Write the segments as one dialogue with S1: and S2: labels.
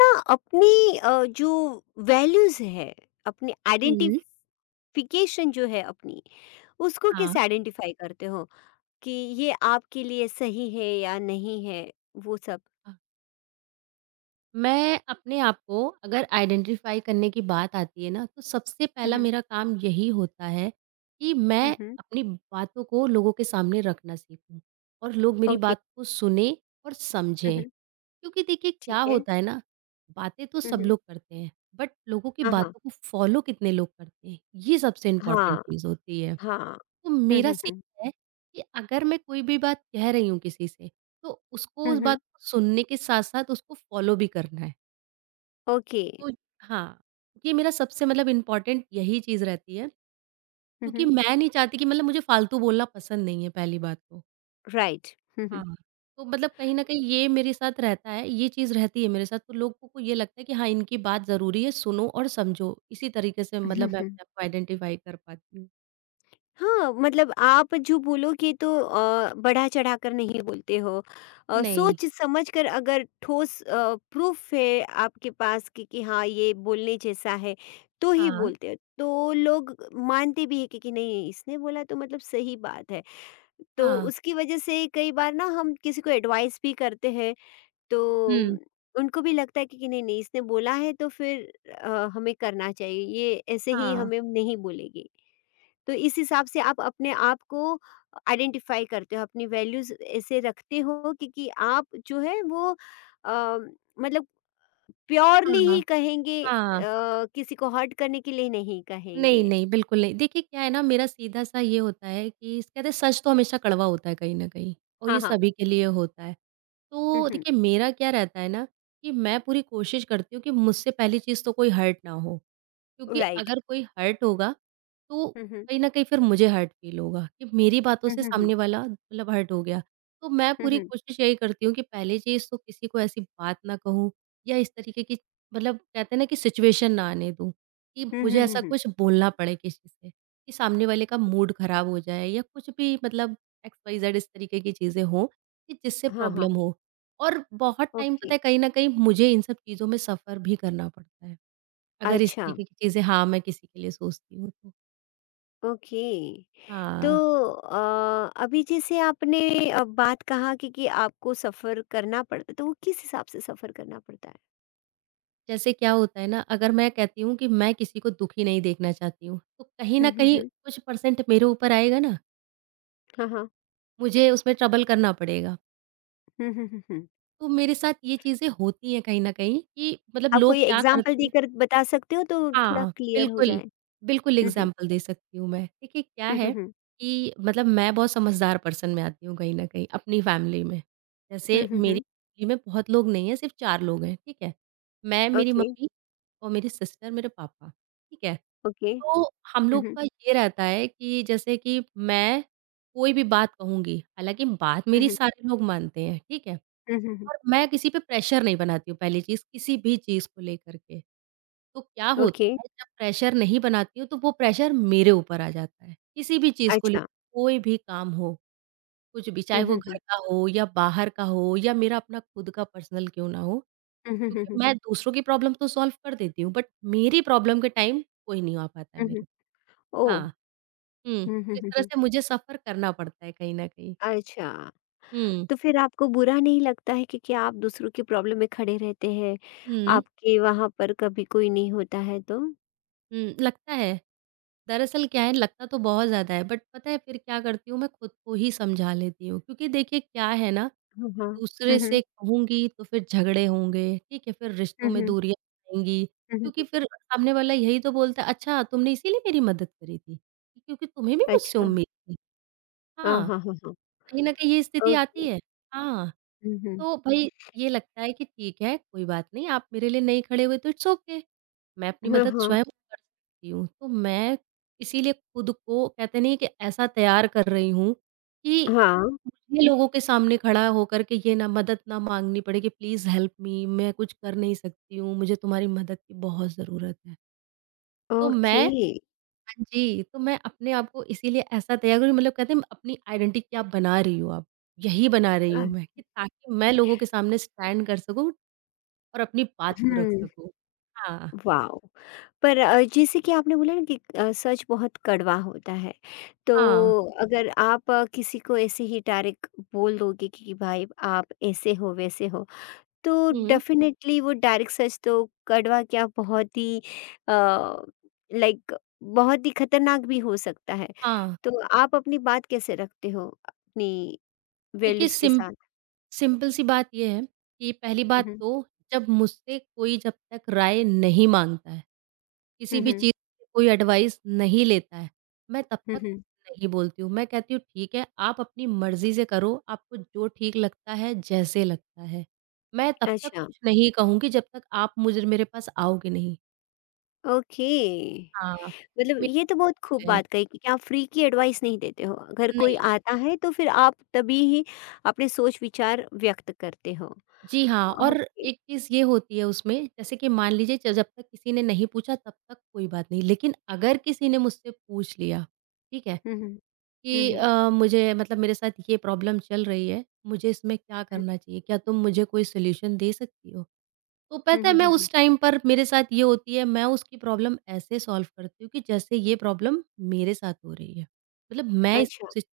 S1: ना। अपनी, जो वैल्यूज है, अपनी
S2: हुँ।
S1: आइडेंटिफिकेशन जो है, अपनी, उसको
S2: हाँ,
S1: कैसे आइडेंटिफाई करते हो कि ये आपके लिए सही है या नहीं है, वो सब।
S2: हाँ। मैं अपने आप को अगर आइडेंटिफ़ाई करने की बात आती है ना, तो सबसे पहला
S1: हम्म।
S2: मेरा काम यही होता है कि मैं
S1: हम्म।
S2: अपनी बातों को लोगों के सामने रखना सीखूँ और लोग मेरी
S1: ओके।
S2: बात को सुनें और समझें।
S1: हम्म।
S2: क्योंकि देखिए क्या
S1: ठीक है।
S2: होता है ना, बातें तो सब
S1: हम्म।
S2: लोग करते हैं, बट लोगों की
S1: हाँ हाँ।
S2: बातों को फ़ॉलो कितने लोग करते हैं, ये सबसे इम्पोर्टेंट
S1: हाँ।
S2: चीज़ होती है।
S1: हाँ।
S2: तो मेरा
S1: हम्म।
S2: सीखना है कि अगर मैं कोई भी बात कह रही हूँ किसी से तो उसको उस बात
S1: हम्म।
S2: को सुनने के साथ-साथ उसको फ़ॉलो भी करना है।
S1: ओके।
S2: तो हाँ, ये मेरा सबसे मतलब इम्पोर्टेंट यही चीज़ रहती है। क्योंकि
S1: हम्म।
S2: मैं नहीं चाहती कि मतलब मुझे फ़ालतू बोलना पसंद नहीं है पहली बात तो।
S1: राइट।
S2: हाँ। तो मतलब कहीं न कहीं ये मेरे साथ रहता है, ये चीज़ रहती है मेरे साथ तो लोगों को ये लगता है कि हाँ, इनकी बात ज़रूरी है, सुनो और समझो। इसी तरीके से मतलब मैं
S1: हम्म।
S2: अपने आप को आइडेंटिफ़ाई कर पाती हूँ।
S1: हाँ, मतलब आप जो बोलोगे तो बढ़ा-चढ़ाकर नहीं बोलते हो।
S2: नहीं।
S1: सोच-समझ कर अगर ठोस प्रूफ़ है आपके पास कि हाँ, ये बोलने जैसा है, तो ही
S2: हाँ,
S1: बोलते हो। तो लोग मानते भी हैं कि नहीं, इसने बोला तो मतलब सही बात है। तो
S2: हाँ।
S1: उसकी वजह से कई बार ना हम किसी को एडवाइस भी करते हैं, तो
S2: हुँ।
S1: उनको भी लगता है कि नहीं, नहीं इसने बोला है तो फिर हमें करना चाहिए। ये ऐसे ही
S2: हाँ,
S1: हमें नहीं बोलेगी। तो इस हिसाब से आप अपने आप को आइडेंटिफ़ाई करते हो, अपनी वैल्यूज़ ऐसे रखते हो कि आप जो है वो, अ, मतलब प्योरली
S2: हाँ,
S1: ही कहेंगे,
S2: हाँ।
S1: किसी को हर्ट करने के लिए नहीं
S2: नहीं,
S1: कहेंगे।
S2: नहीं, बिल्कुल नहीं। देखिए क्या है ना मेरा सीधा-सा ये होता है कि कहते हैं सच तो हमेशा कड़वा होता है कहीं न कहीं और
S1: हाँ,
S2: ये
S1: हाँ।
S2: सभी के लिए होता है।
S1: हुँ,
S2: तो
S1: हुँ।
S2: देखिए मेरा क्या रहता है ना कि मैं पूरी कोशिश करती हूँ कि मुझसे पहली चीज़ तो कोई हर्ट ना हो। क्योंकि
S1: राइट।
S2: अगर कोई हर्ट होगा तो
S1: हुँ, हुँ।
S2: कहीं न कहीं फिर मुझे हर्ट फ़ील होगा कि मेरी बातों
S1: हुँ,
S2: से
S1: हुँ, हुँ।
S2: सामने वाला मतलब हर्ट हो गया। तो मैं
S1: हुँ,
S2: पूरी
S1: हुँ।
S2: कोशिश यही करती हूँ कि पहली चीज़ तो किसी को ऐसी बात ना कहूँ या इस तरीके की मतलब कहते हैं ना कि सिचुएशन ना आने दूँ। कि
S1: हुँ,
S2: मुझे
S1: हुँ, हुँ,
S2: ऐसा
S1: हुँ।
S2: कुछ बोलना पड़े किसी से, कि सामने वाले का मूड खराब हो जाए या कुछ भी मतलब एक्स वाई जेड इस तरीके की चीज़ें हों, कि जिससे
S1: हाँ,
S2: प्रॉब्लम
S1: हाँ।
S2: हो। और बहुत टाइम
S1: ओके।
S2: पता है कहीं न कहीं मुझे इन सब चीज़ों में सफ़र भी करना पड़ता है, अगर इस
S1: अच्छा,
S2: तरीके की चीज़ें हाँ, मैं किसी के लिए सोचती हूँ तो।
S1: ओके। तो
S2: हाँ,
S1: अभी जैसे आपने बात कहा कि आपको सफ़र करना पड़ता है, तो वो किस हिसाब से सफ़र करना पड़ता है?
S2: जैसे क्या होता है ना अगर मैं कहती हूँ कि मैं किसी को दुखी नहीं देखना चाहती हूँ, तो कहीं न
S1: हुँ, हुँ,
S2: कहीं
S1: हुँ।
S2: कुछ परसेंट मेरे ऊपर आएगा ना,
S1: हाँ, हाँ।
S2: मुझे उसमें ट्रबल करना पड़ेगा।
S1: हुँ, हुँ, हुँ, हुँ।
S2: तो मेरे साथ ये चीज़ें होती हैं कहीं न कहीं कि मतलब
S1: आप
S2: लोग
S1: कोई
S2: क्या
S1: एग्ज़ाम्पल
S2: करते हैं
S1: देकर बता सकते हो तो थोड़ा
S2: हाँ,
S1: क्लियर हो
S2: बिल्कुल,
S1: जाए?
S2: बिल्कुल
S1: हुँ, हुँ।
S2: एग्ज़ाम्पल दे सकती हूँ मैं। देखिए क्या
S1: हुँ, हुँ,
S2: है
S1: हुँ।
S2: कि मतलब मैं बहुत समझदार पर्सन में आती हूँ कहीं न कहीं अपनी फ़ैमिली में।
S1: हुँ,
S2: जैसे
S1: हुँ,
S2: मेरी
S1: हुँ।
S2: फ़ैमिली में बहुत लोग नहीं हैं, सिर्फ़ 4 लोग हैं, ठीक है? मैं, मेरी
S1: ओके,
S2: मम्मी और मेरी सिस्टर, मेरे पापा, ठीक है?
S1: ओके।
S2: तो हम
S1: हुँ,
S2: लोग
S1: हुँ।
S2: का ये रहता है कि जैसे कि मैं कोई भी बात कहूँगी, हालाँकि बात
S1: हुँ,
S2: मेरी
S1: हुँ।
S2: सारे लोग मानते हैं, ठीक है?
S1: हुँ, हुँ, हुँ।
S2: और मैं किसी पे प्रेशर नहीं बनाती हूँ पहली चीज़, किसी भी चीज़ को लेकर के। तो क्या होता
S1: ओके,
S2: है जब प्रेशर नहीं बनाती हूँ तो वो प्रेशर मेरे ऊपर आ जाता है। किसी भी चीज़ को लेकर
S1: अच्छा।
S2: कोई भी काम हो, कुछ भी चाहे
S1: हुँ,
S2: वो
S1: हुँ,
S2: घर
S1: हुँ।
S2: का हो या बाहर का हो या मेरा अपना खुद का पर्सनल क्यों ना हो।
S1: हुँ, हुँ, हुँ,
S2: क्योंकि
S1: हुँ।
S2: मैं दूसरों की प्रॉब्लम तो सॉल्व कर देती हूँ बट मेरी प्रॉब्लम के टाइम कोई नहीं आ पाता है
S1: हुँ, हुँ।
S2: मेरे
S1: ओह!
S2: हाँ, हुँ।
S1: हुँ,
S2: तो
S1: हुँ,
S2: इस
S1: हुँ,
S2: तरह
S1: हुँ।
S2: से मुझे सफ़र करना पड़ता है कहीं न कहीं।
S1: अच्छा,
S2: हुँ,
S1: तो फिर आपको बुरा नहीं लगता है क्योंकि आप दूसरों की प्रॉब्लम में खड़े रहते हैं,
S2: हुँ।
S1: आपके वहाँ पर कभी कोई नहीं होता है तो?
S2: हुँ, लगता है। दरअसल क्या है लगता तो बहुत ज़्यादा है बट पता है फिर क्या करती हूँ मैं खुद को ही समझा लेती हूँ। क्योंकि देखिए क्या है ना
S1: हाँ, हाँ। हुँ,
S2: दूसरे
S1: हुँ।
S2: से कहूँगी तो फिर झगड़े होंगे, ठीक है? फिर रिश्तों
S1: हुँ,
S2: में
S1: हुँ।
S2: दूरियाँ आएँगी
S1: हुँ, हुँ,
S2: क्योंकि
S1: हुँ।
S2: फिर सामने वाला यही तो बोलता है अच्छा तुमने इसीलिए मेरी मदद करी थी, क्योंकि तुम्हें भी मुझसे
S1: अच्छा।
S2: उम्मीद थी।
S1: हाँ,
S2: हाँ,
S1: हाँ, हाँ, हाँ।
S2: कहीं न कहीं ये स्थिति आती
S1: ओके।
S2: है। हाँ।
S1: हुँ, हुँ।
S2: तो भई ये लगता है कि ठीक है, कोई बात नहीं, आप मेरे लिए नहीं खड़े हुए तो इट्स ओके। मैं अपनी
S1: हाँ,
S2: मदद
S1: हाँ।
S2: स्वयं कर सकती हूँ। तो मैं इसीलिए खुद को कहते नहीं कि ऐसा तैयार कर रही हूँ कि
S1: हाँ।
S2: मुझे लोगों के सामने खड़ा होकर के ये ना मदद ना माँगनी पड़े कि प्लीज़ हेल्प मी मैं कुछ कर नहीं सकती हूँ, मुझे तुम्हारी मदद की बहुत ज़रूरत है। तो
S1: ओके।
S2: मैं हाँ जी, तो मैं अपने आप को इसीलिए ऐसा तैयार करूँ मतलब कहते हैं अपनी आइडेंटिटी क्या बना रही हूँ अब, यही बना रही
S1: अ,
S2: हूँ मैं कि ताकि मैं लोगों के सामने स्टैंड कर सकूँ और अपनी बात को रख
S1: हुँ,
S2: सकूँ। हाँ,
S1: वॉव! पर जैसे कि आपने बोला ना कि सच बहुत कड़वा होता है, तो
S2: हाँ।
S1: अगर आप किसी को ऐसे ही डायरेक्ट बोल दोगे कि भाई आप ऐसे हो, वैसे हो, तो
S2: हुँ,
S1: डेफ़िनेटली वो डायरेक्ट सच तो कड़वा क्या, बहुत ही, अ, लाइक बहुत ही खतरनाक भी हो सकता है।
S2: हाँ।
S1: तो आप अपनी बात कैसे रखते हो अपनी
S2: देखिए
S1: वैल्यूज़ के
S2: सिम
S1: साथ?
S2: सिंपल सी बात ये है कि पहली
S1: हुँ,
S2: बात
S1: हुँ।
S2: तो जब मुझसे कोई जब तक राय नहीं माँगता है किसी
S1: हुँ,
S2: भी
S1: हुँ।
S2: चीज़ से कोई एडवाइस नहीं लेता है, मैं तब
S1: हुँ,
S2: तक
S1: हुँ।
S2: नहीं बोलती हूँ। मैं कहती हूँ ठीक है, आप अपनी मर्ज़ी से करो, आपको जो ठीक लगता है, जैसे लगता है। मैं तब तक
S1: अच्छा,
S2: कुछ नहीं कहूँगी जब तक आप मुझे मेरे पास आओगे नहीं।
S1: ओके।
S2: हाँ,
S1: मतलब ये तो बहुत खूब
S2: मित्र है,
S1: बात कही कि आप फ्री की एडवाइस नहीं देते हो। अगर कोई
S2: नहीं।
S1: आता है तो फिर आप तभी ही अपने सोच विचार व्यक्त करते हो।
S2: जी हाँ, और
S1: ओके।
S2: एक चीज़ ये होती है उसमें जैसे कि मान लीजिए ज जब तक किसी ने नहीं पूछा तब तक कोई बात नहीं, लेकिन अगर किसी ने मुझसे पूछ लिया, ठीक है?
S1: हुँ, हुँ। हुँ,
S2: कि
S1: हुँ।
S2: मुझे मतलब मेरे साथ ये प्रॉब्लम चल रही है, मुझे इसमें क्या करना चाहिए? क्या तुम मुझे कोई सॉल्यूशन दे सकती हो? तो
S1: हुँ,
S2: पता है
S1: हुँ,
S2: मैं
S1: हुँ, हुँ।
S2: उस टाइम पर मेरे साथ ये होती है मैं उसकी प्रॉब्लम ऐसे सॉल्व करती हूँ कि जैसे ये प्रॉब्लम मेरे साथ हो रही है। मतलब मैं इस
S1: अच्छा,
S2: सिच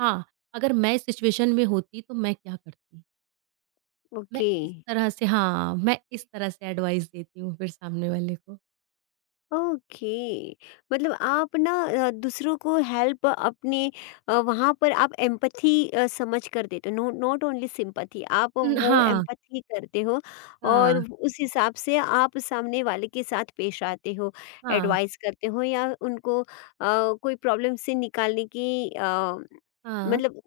S2: हाँ, अगर मैं इस सिचुएशन में होती तो मैं क्या करती? मैं
S1: ओके।
S2: इस तरह से हाँ, मैं इस तरह से एडवाइस देती हूँ फिर सामने वाले को।
S1: ओके, मतलब आप ना, दूसरों को हेल्प अपने, वहाँ पर आप एम्पथी, समझ कर देते हो। नो, नॉट ओनली सिंपथी, आप
S2: हुँ,
S1: वो
S2: हाँ,
S1: एम्पथी करते हो
S2: हाँ,
S1: और उस हिसाब से आप सामने वाले के साथ पेश आते हो,
S2: हाँ,
S1: एडवाइस करते हो या उनको, कोई प्रॉब्लम से निकालने की,
S2: हाँ।
S1: मतलब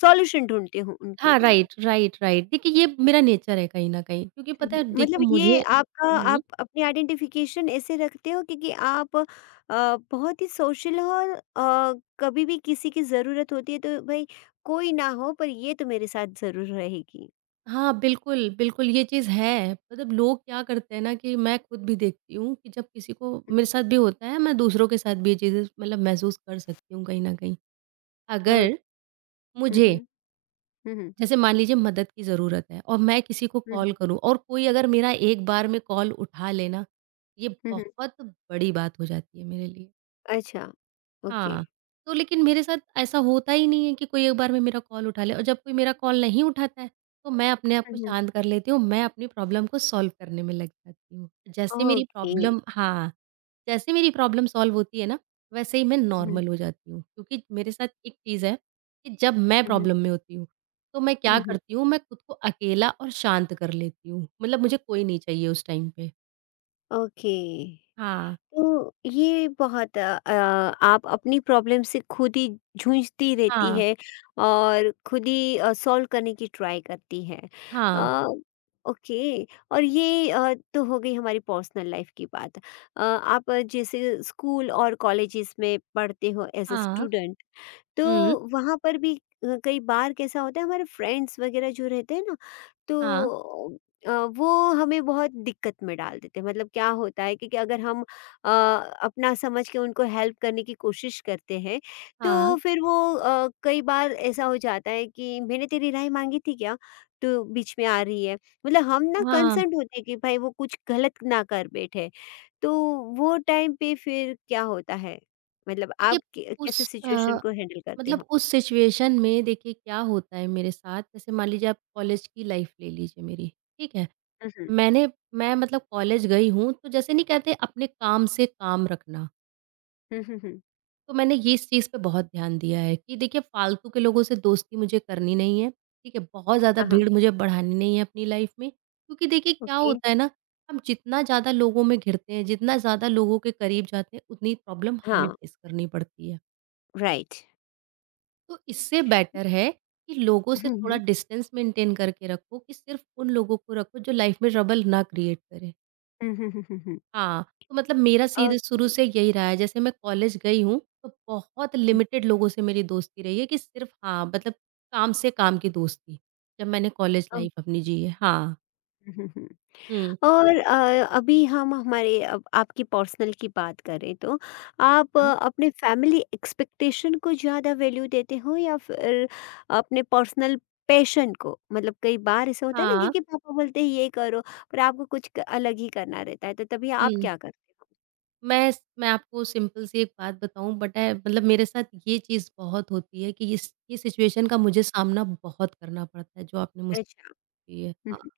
S1: सॉल्यूशन ढूंढते हो उनके
S2: हाँ,
S1: लिए।
S2: Right, right, right. देखिए, ये मेरा नेचर है कहीं न कहीं क्योंकि
S1: हुँ,
S2: पता
S1: हुँ।
S2: है
S1: मतलब
S2: देखिए मुझे
S1: ये आपका,
S2: हुँ।
S1: आप अपनी आइडेंटिफ़िकेशन ऐसे रखते हो क्योंकि आप बहुत ही सोशल हो और कभी भी किसी की ज़रूरत होती है तो भई कोई ना हो पर ये तो मेरे साथ ज़रूर रहेगी।
S2: हाँ, बिल्कुल, बिल्कुल ये चीज़ है। मतलब लोग क्या करते हैं ना कि मैं खुद भी देखती हूँ कि जब किसी को मेरे साथ भी होता है, मैं दूसरों के साथ भी ये चीज़ें मतलब महसूस कर सकती हूँ कहीं न कहीं।
S1: अ,
S2: अगर
S1: हुँ, हुँ।
S2: मुझे
S1: हुँ, हुँ।
S2: जैसे मान लीजिए मदद की ज़रूरत है और मैं किसी को
S1: हुँ,
S2: कॉल
S1: हुँ।
S2: करूँ और कोई अगर मेरा एक बार में कॉल उठा ले ना, ये
S1: हुँ, हुँ।
S2: बहुत बड़ी बात हो जाती है मेरे लिए।
S1: अच्छा, ओके।
S2: हाँ, तो लेकिन मेरे साथ ऐसा होता ही नहीं है कि कोई एक बार में मेरा कॉल उठा ले और जब कोई मेरा कॉल नहीं उठाता है, तो मैं अपने आप
S1: हुँ,
S2: को
S1: हुँ।
S2: शांत कर लेती हूँ, मैं अपनी प्रॉब्लम को सॉल्व करने में लग जाती हूँ। जैसे मेरी
S1: ओके।
S2: प्रॉब्लम हाँ, जैसे मेरी प्रॉब्लम सॉल्व होती है ना, वैसे ही मैं
S1: हुँ, हुँ।
S2: नॉर्मल हो जाती हूँ। क्योंकि मेरे साथ एक चीज़ है कि जब मैं
S1: हुँ, हुँ।
S2: प्रॉब्लम में होती हूँ, तो मैं क्या
S1: हुँ, हुँ।
S2: करती हूँ, मैं खुद को अकेला और शांत कर लेती हूँ। मतलब मुझे कोई नहीं चाहिए उस टाइम पे।
S1: ओके।
S2: हाँ,
S1: तो ये बहुत आप अपनी प्रॉब्लम से खुद ही जूझती रहती
S2: हाँ,
S1: है और खुद ही सॉल्व करने की ट्राई करती है।
S2: हाँ,
S1: अ, ओके। और ये तो हो गई हमारी पर्सनल लाइफ की बात। आप जैसे स्कूल और कॉलेजेस में पढ़ते हो एज ए
S2: हाँ,
S1: स्टूडेंट, तो
S2: हुँ,
S1: वहाँ पर भी कई बार कैसा होता है हमारे फ्रेंड्स वगैरह जो रहते हैं ना,
S2: हाँ,
S1: तो अ, वो हमें बहुत दिक्कत में डाल देते हैं। मतलब क्या होता है कि, अगर हम अ, अपना समझ के उनको हेल्प करने की कोशिश करते हैं
S2: हाँ,
S1: तो फिर वो, कई बार ऐसा हो जाता है कि मैंने तेरी राय मांगी थी क्या, तो बीच में आ रही है। मतलब हम ना
S2: हाँ।
S1: कंसर्न होते हैं कि भाई वो कुछ गलत ना कर बैठे, तो वो टाइम पे फिर क्या होता है, मतलब
S2: देखिए
S1: आप कै कैसे
S2: उस अ,
S1: सिचुएशन को हैंडल करते हो?
S2: मतलब उस सिचुएशन में देखिए क्या होता है मेरे साथ जैसे मान लीजिए आप कॉलेज की लाइफ ले लीजिए मेरी, ठीक है?
S1: हुँ, हुँ।
S2: मैंने मैं मतलब कॉलेज गई हूँ तो जैसे नहीं कहते अपने काम से काम रखना,
S1: हुँ, हुँ, हुँ।
S2: तो मैंने ये इस चीज़ पे बहुत ध्यान दिया है कि देखिए फालतू के लोगों से दोस्ती मुझे करनी नहीं है, ठीक है? बहुत ज़्यादा
S1: हाँ, हाँ,
S2: भीड़ मुझे बढ़ानी नहीं है अपनी लाइफ में क्योंकि देखिए क्या
S1: ओके।
S2: होता है ना, हम जितना ज़्यादा लोगों में घिरते हैं, जितना ज़्यादा लोगों के करीब जाते हैं, उतनी प्रॉब्लम हमें
S1: हाँ,
S2: फेस करनी पड़ती है।
S1: राइट।
S2: तो इससे बेटर है कि लोगों से
S1: हुँ,
S2: थोड़ा
S1: हुँ।
S2: डिस्टेंस मेंटेन करके रखो कि सिर्फ उन लोगों को रखो जो लाइफ में ट्रबल ना क्रिएट करें।
S1: हुँ, हुँ, हुँ, हुँ, हुँ।
S2: हाँ, तो मतलब मेरा सीधे शुरू
S1: ओके।
S2: से यही रहा है जैसे मैं कॉलेज गई हूँ तो बहुत
S1: हुँ।
S2: लिमिटेड लोगों से मेरी दोस्ती रही है कि सिर्फ हाँ, मतलब काम से काम की दोस्ती, जब मैंने कॉलेज
S1: ओह!
S2: लाइफ अपनी जी है। हाँ।
S1: हुँ, हुँ, हुँ।
S2: हुँ।
S1: और अभी हम हमारे अब आपकी पर्सनल की बात करें तो आप
S2: हाँ,
S1: अपने फैमिली एक्सपेक्टेशन को ज़्यादा वैल्यू देते हो या फिर अपने पर्सनल पैशन को? मतलब कई बार ऐसा होता है ना कि
S2: हाँ,
S1: कि पापा बोलते हैं ये करो, पर आपको कुछ क अलग ही करना रहता है तो तभी आप
S2: हुँ।
S1: क्या करते हो?
S2: मैं आपको सिंपल सी एक बात बताऊँ पता है मतलब मेरे साथ ये चीज़ बहुत होती है कि इस ये सिचुएशन का मुझे सामना बहुत करना पड़ता है जो आपने
S1: अच्छा।
S2: मुझसे की है।
S1: हुँ,
S2: हाँ,
S1: हुँ।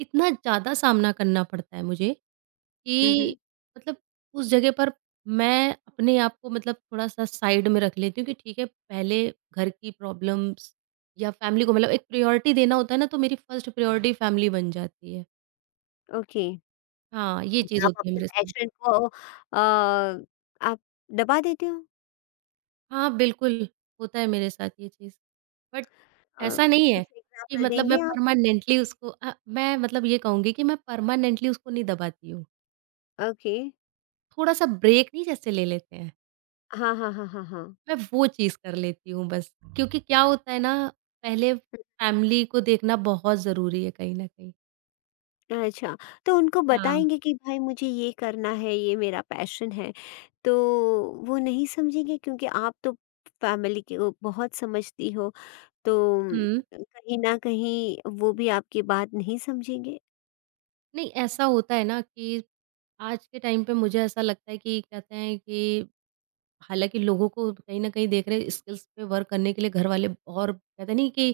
S2: इतना ज़्यादा सामना करना पड़ता है मुझे
S1: हुँ,
S2: कि
S1: हुँ।
S2: मतलब उस जगह पर मैं अपने आप को मतलब थोड़ा-सा साइड में रख लेती हूँ कि ठीक है पहले घर की प्रॉब्लम्स या फैमिली को मतलब एक प्रायोरिटी देना होता है ना तो मेरी फर्स्ट प्रायोरिटी फैमिली बन जाती है।
S1: ओके।
S2: हाँ, ये चीज़
S1: आप
S2: होती है
S1: अपने
S2: मेरे साथ।
S1: पैशन को, आप दबा देते हो?
S2: हाँ, बिल्कुल, होता है मेरे साथ ये चीज़। बट
S1: अ,
S2: ऐसा नहीं
S1: कुछ
S2: है कि
S1: एग्ज़ाम्पल
S2: मतलब मैं
S1: देंगे आप?
S2: परमानेंटली उसको मैं मतलब ये कहूँगी कि मैं परमानेंटली उसको नहीं दबाती हूँ।
S1: ओके।
S2: थोड़ा-सा ब्रेक नहीं जैसे ले लेते हैं,
S1: हाँ, हाँ, हाँ, हाँ, हाँ।
S2: मैं वो चीज़ कर लेती हूँ बस। क्योंकि क्या होता है ना, पहले फैमिली को देखना बहुत ज़रूरी है कहीं न कहीं।
S1: अच्छा, तो उनको
S2: हाँ,
S1: बताएँगे कि भाई मुझे ये करना है, ये मेरा पैशन है, तो वो नहीं समझेंगे क्योंकि आप तो फैमिली के हो, बहुत समझती हो, तो
S2: हुँ।
S1: कहीं न कहीं वो भी आपकी बात नहीं समझेंगे?
S2: नहीं, ऐसा होता है ना कि आज के टाइम पे मुझे ऐसा लगता है कि कहते हैं कि हालाँकि लोगों को कहीं न कहीं देख रहे हैं स्किल्स पे वर्क करने के लिए घर वाले और कहते नहीं कि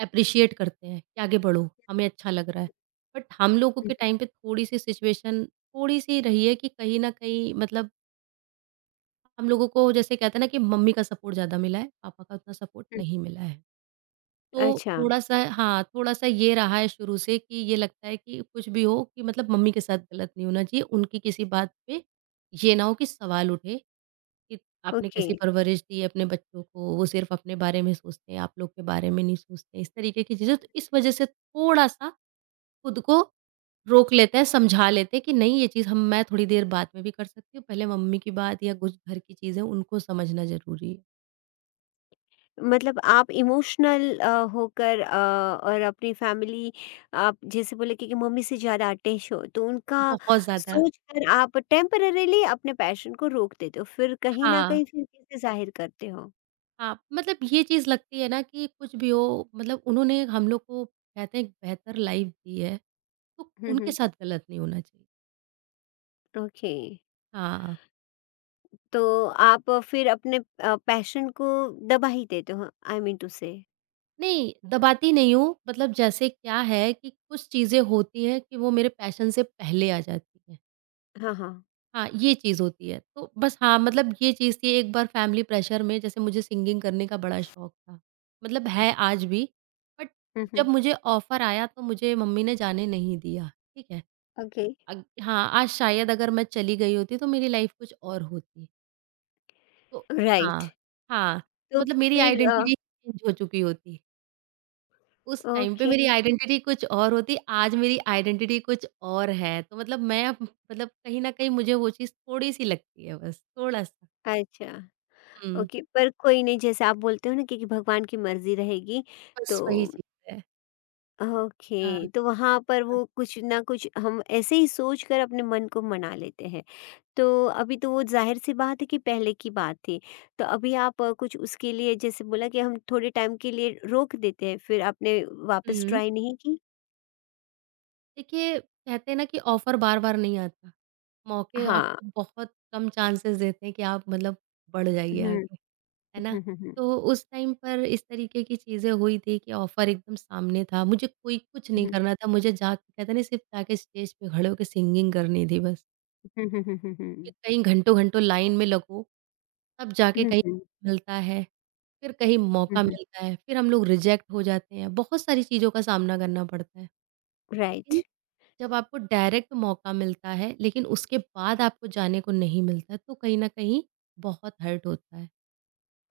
S2: एप्रिशिएट करते हैं कि आगे बढ़ो, हमें अच्छा लग रहा है। बट हम लोगों
S1: हुँ,
S2: के टाइम पे थोड़ी-सी सिचुएशन थोड़ी-सी रही है कि कहीं न कहीं मतलब हम लोगों को जैसे कहते हैं ना कि मम्मी का सपोर्ट ज़्यादा मिला है, पापा का उतना सपोर्ट
S1: हुँ।
S2: नहीं मिला है। तो
S1: अच्छा,
S2: थोड़ा-सा हाँ, थोड़ा-सा ये रहा है शुरू से कि ये लगता है कि कुछ भी हो कि मतलब मम्मी के साथ गलत नहीं होना चाहिए, उनकी किसी बात पे ये ना हो कि सवाल उठे कि आपने
S1: ओके।
S2: कैसी परवरिश दी अपने बच्चों को, वो सिर्फ़ अपने बारे में सोचते हैं, आप लोग के बारे में नहीं सोचते, इस तरीके की चीज़ें। तो इस वजह से थोड़ा-सा खुद को रोक लेते हैं, समझा लेते हैं कि नहीं ये चीज़ हम मैं थोड़ी देर बाद में भी कर सकती हूँ, पहले मम्मी की बात या कुछ घर की चीज़ें उनको समझना ज़रूरी है।
S1: मतलब आप इमोशनल होकर, और अपनी फैमिली, आप जैसे बोले कि मम्मी से ज़्यादा अटैच हो तो उनका
S2: बहुत ज़्यादा।
S1: सोच कर आप टेम्पररीली अपने पैशन को रोक देते हो, फिर कहीं न
S2: हाँ,
S1: कहीं फिर कैसे ज़ाहिर करते हो?
S2: हाँ, मतलब ये चीज़ लगती है ना कि कुछ भी हो मतलब उन्होंने हम लोग को कहते हैं एक बेहतर लाइफ़ दी है, तो
S1: हुँ,
S2: उनके
S1: हुँ।
S2: साथ गलत नहीं होना चाहिए।
S1: ओके।
S2: हाँ।
S1: तो आप फिर अपने पैशन को दबा ही देते हो, आई मीन टू से।
S2: नहीं, दबाती नहीं हूँ, मतलब जैसे क्या है कि कुछ चीज़ें होती हैं कि वो मेरे पैशन से पहले आ जाती हैं।
S1: हाँ, हाँ।
S2: हाँ, ये चीज़ होती है। तो बस हाँ, मतलब ये चीज़ थी एक बार फैमिली प्रेशर में जैसे मुझे सिंगिंग करने का बड़ा शौक था, मतलब है आज भी। बट
S1: हुँ,
S2: जब
S1: हुँ।
S2: मुझे ऑफ़र आया तो मुझे मम्मी ने जाने नहीं दिया, ठीक है।
S1: ओके,
S2: अग हाँ, आज शायद अगर मैं चली गई होती तो मेरी लाइफ़ कुछ और होती। तो हाँ,
S1: राइट।
S2: हाँ, तो
S1: तो
S2: मतलब मेरी
S1: फिर,
S2: आइडेंटिटी चेंज हो चुकी होती। उस टाइम पे
S1: ओके,
S2: मेरी आइडेंटिटी कुछ और होती, आज मेरी आइडेंटिटी कुछ और है। तो मतलब मैं अब मतलब कहीं न कहीं मुझे वो चीज़ थोड़ी-सी लगती है बस, थोड़ा-सा।
S1: अच्छा।
S2: हुँ,
S1: ओके, पर कोई नहीं, जैसे आप बोलते हो ना कि भगवान की मर्ज़ी रहेगी, तो
S2: बस वही चीज़ है। हाँ,
S1: ओके, तो वहाँ पर वो
S2: हाँ।
S1: कुछ ना कुछ हम ऐसे ही सोच कर अपने मन को मना लेते हैं। तो अभी तो वो ज़ाहिर-सी बात है कि पहले की बात थी। तो अभी आप कुछ उसके लिए जैसे बोला कि हम थोड़े टाइम के लिए रोक देते हैं, फिर आपने वापस
S2: हुँ।
S1: ट्राई नहीं की?
S2: देखिए, कहते हैं ना कि ऑफ़र बार-बार नहीं आता। मौके
S1: हाँ।
S2: आपको बहुत कम चांसेस देते हैं कि आप मतलब बढ़ जाइए
S1: हुँ।
S2: आगे। है ना?
S1: हुँ, हुँ, हुँ, हुँ।
S2: तो उस टाइम पर इस तरीके की चीज़ें हुई थी कि ऑफ़र एकदम सामने था, मुझे कोई कुछ नहीं
S1: हुँ,
S2: करना था, मुझे जाके कहते हैं ना सिर्फ़ जाके स्टेज पे खड़े होके सिंगिंग करनी थी बस।
S1: हुँ, हुँ, हुँ, हुँ,
S2: कि
S1: हुँ।
S2: कहीं घंटों-घंटों लाइन में लगो, तब जाके
S1: हुँ,
S2: कहीं
S1: हुँ।
S2: मिलता है, फिर कहीं
S1: हुँ,
S2: मौका
S1: हुँ।
S2: मिलता है, फिर हम लोग रिजेक्ट हो जाते हैं, बहुत सारी चीज़ों का सामना करना पड़ता है। लेकिन
S1: राइट।
S2: जब आपको डायरेक्ट मौका मिलता है, लेकिन उसके बाद आपको जाने को नहीं मिलता है, तो कहीं न कहीं बहुत हर्ट होता है।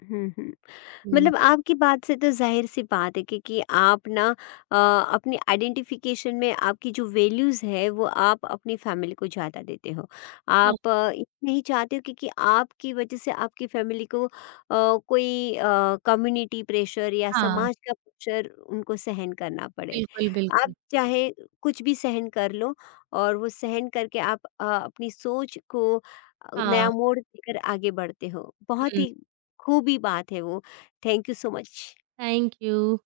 S1: हुँ, हुँ।
S2: हुँ,
S1: मतलब आपकी बात से तो ज़ाहिर-सी बात है कि आप ना, अपनी आइडेंटिफ़िकेशन में आपकी जो वैल्यूज़ है वो आप अपनी फ़ैमिली को ज़्यादा देते हो।
S2: हाँ,
S1: आप ये नहीं चाहते हो कि आपकी वजह से आपकी फ़ैमिली को, कोई कम्युनिटी प्रेशर या
S2: हाँ,
S1: समाज का प्रेशर उनको सहन करना पड़े।
S2: बिल्कुल, बिल्कुल।
S1: आप चाहे कुछ भी सहन कर लो और वो सहन करके आप अपनी सोच को,
S2: हाँ।
S1: नया मोड़ देकर आगे बढ़ते हो। बहुत
S2: Mm.
S1: ही खूबी बात है वो। Thank you so much.
S2: Thank you.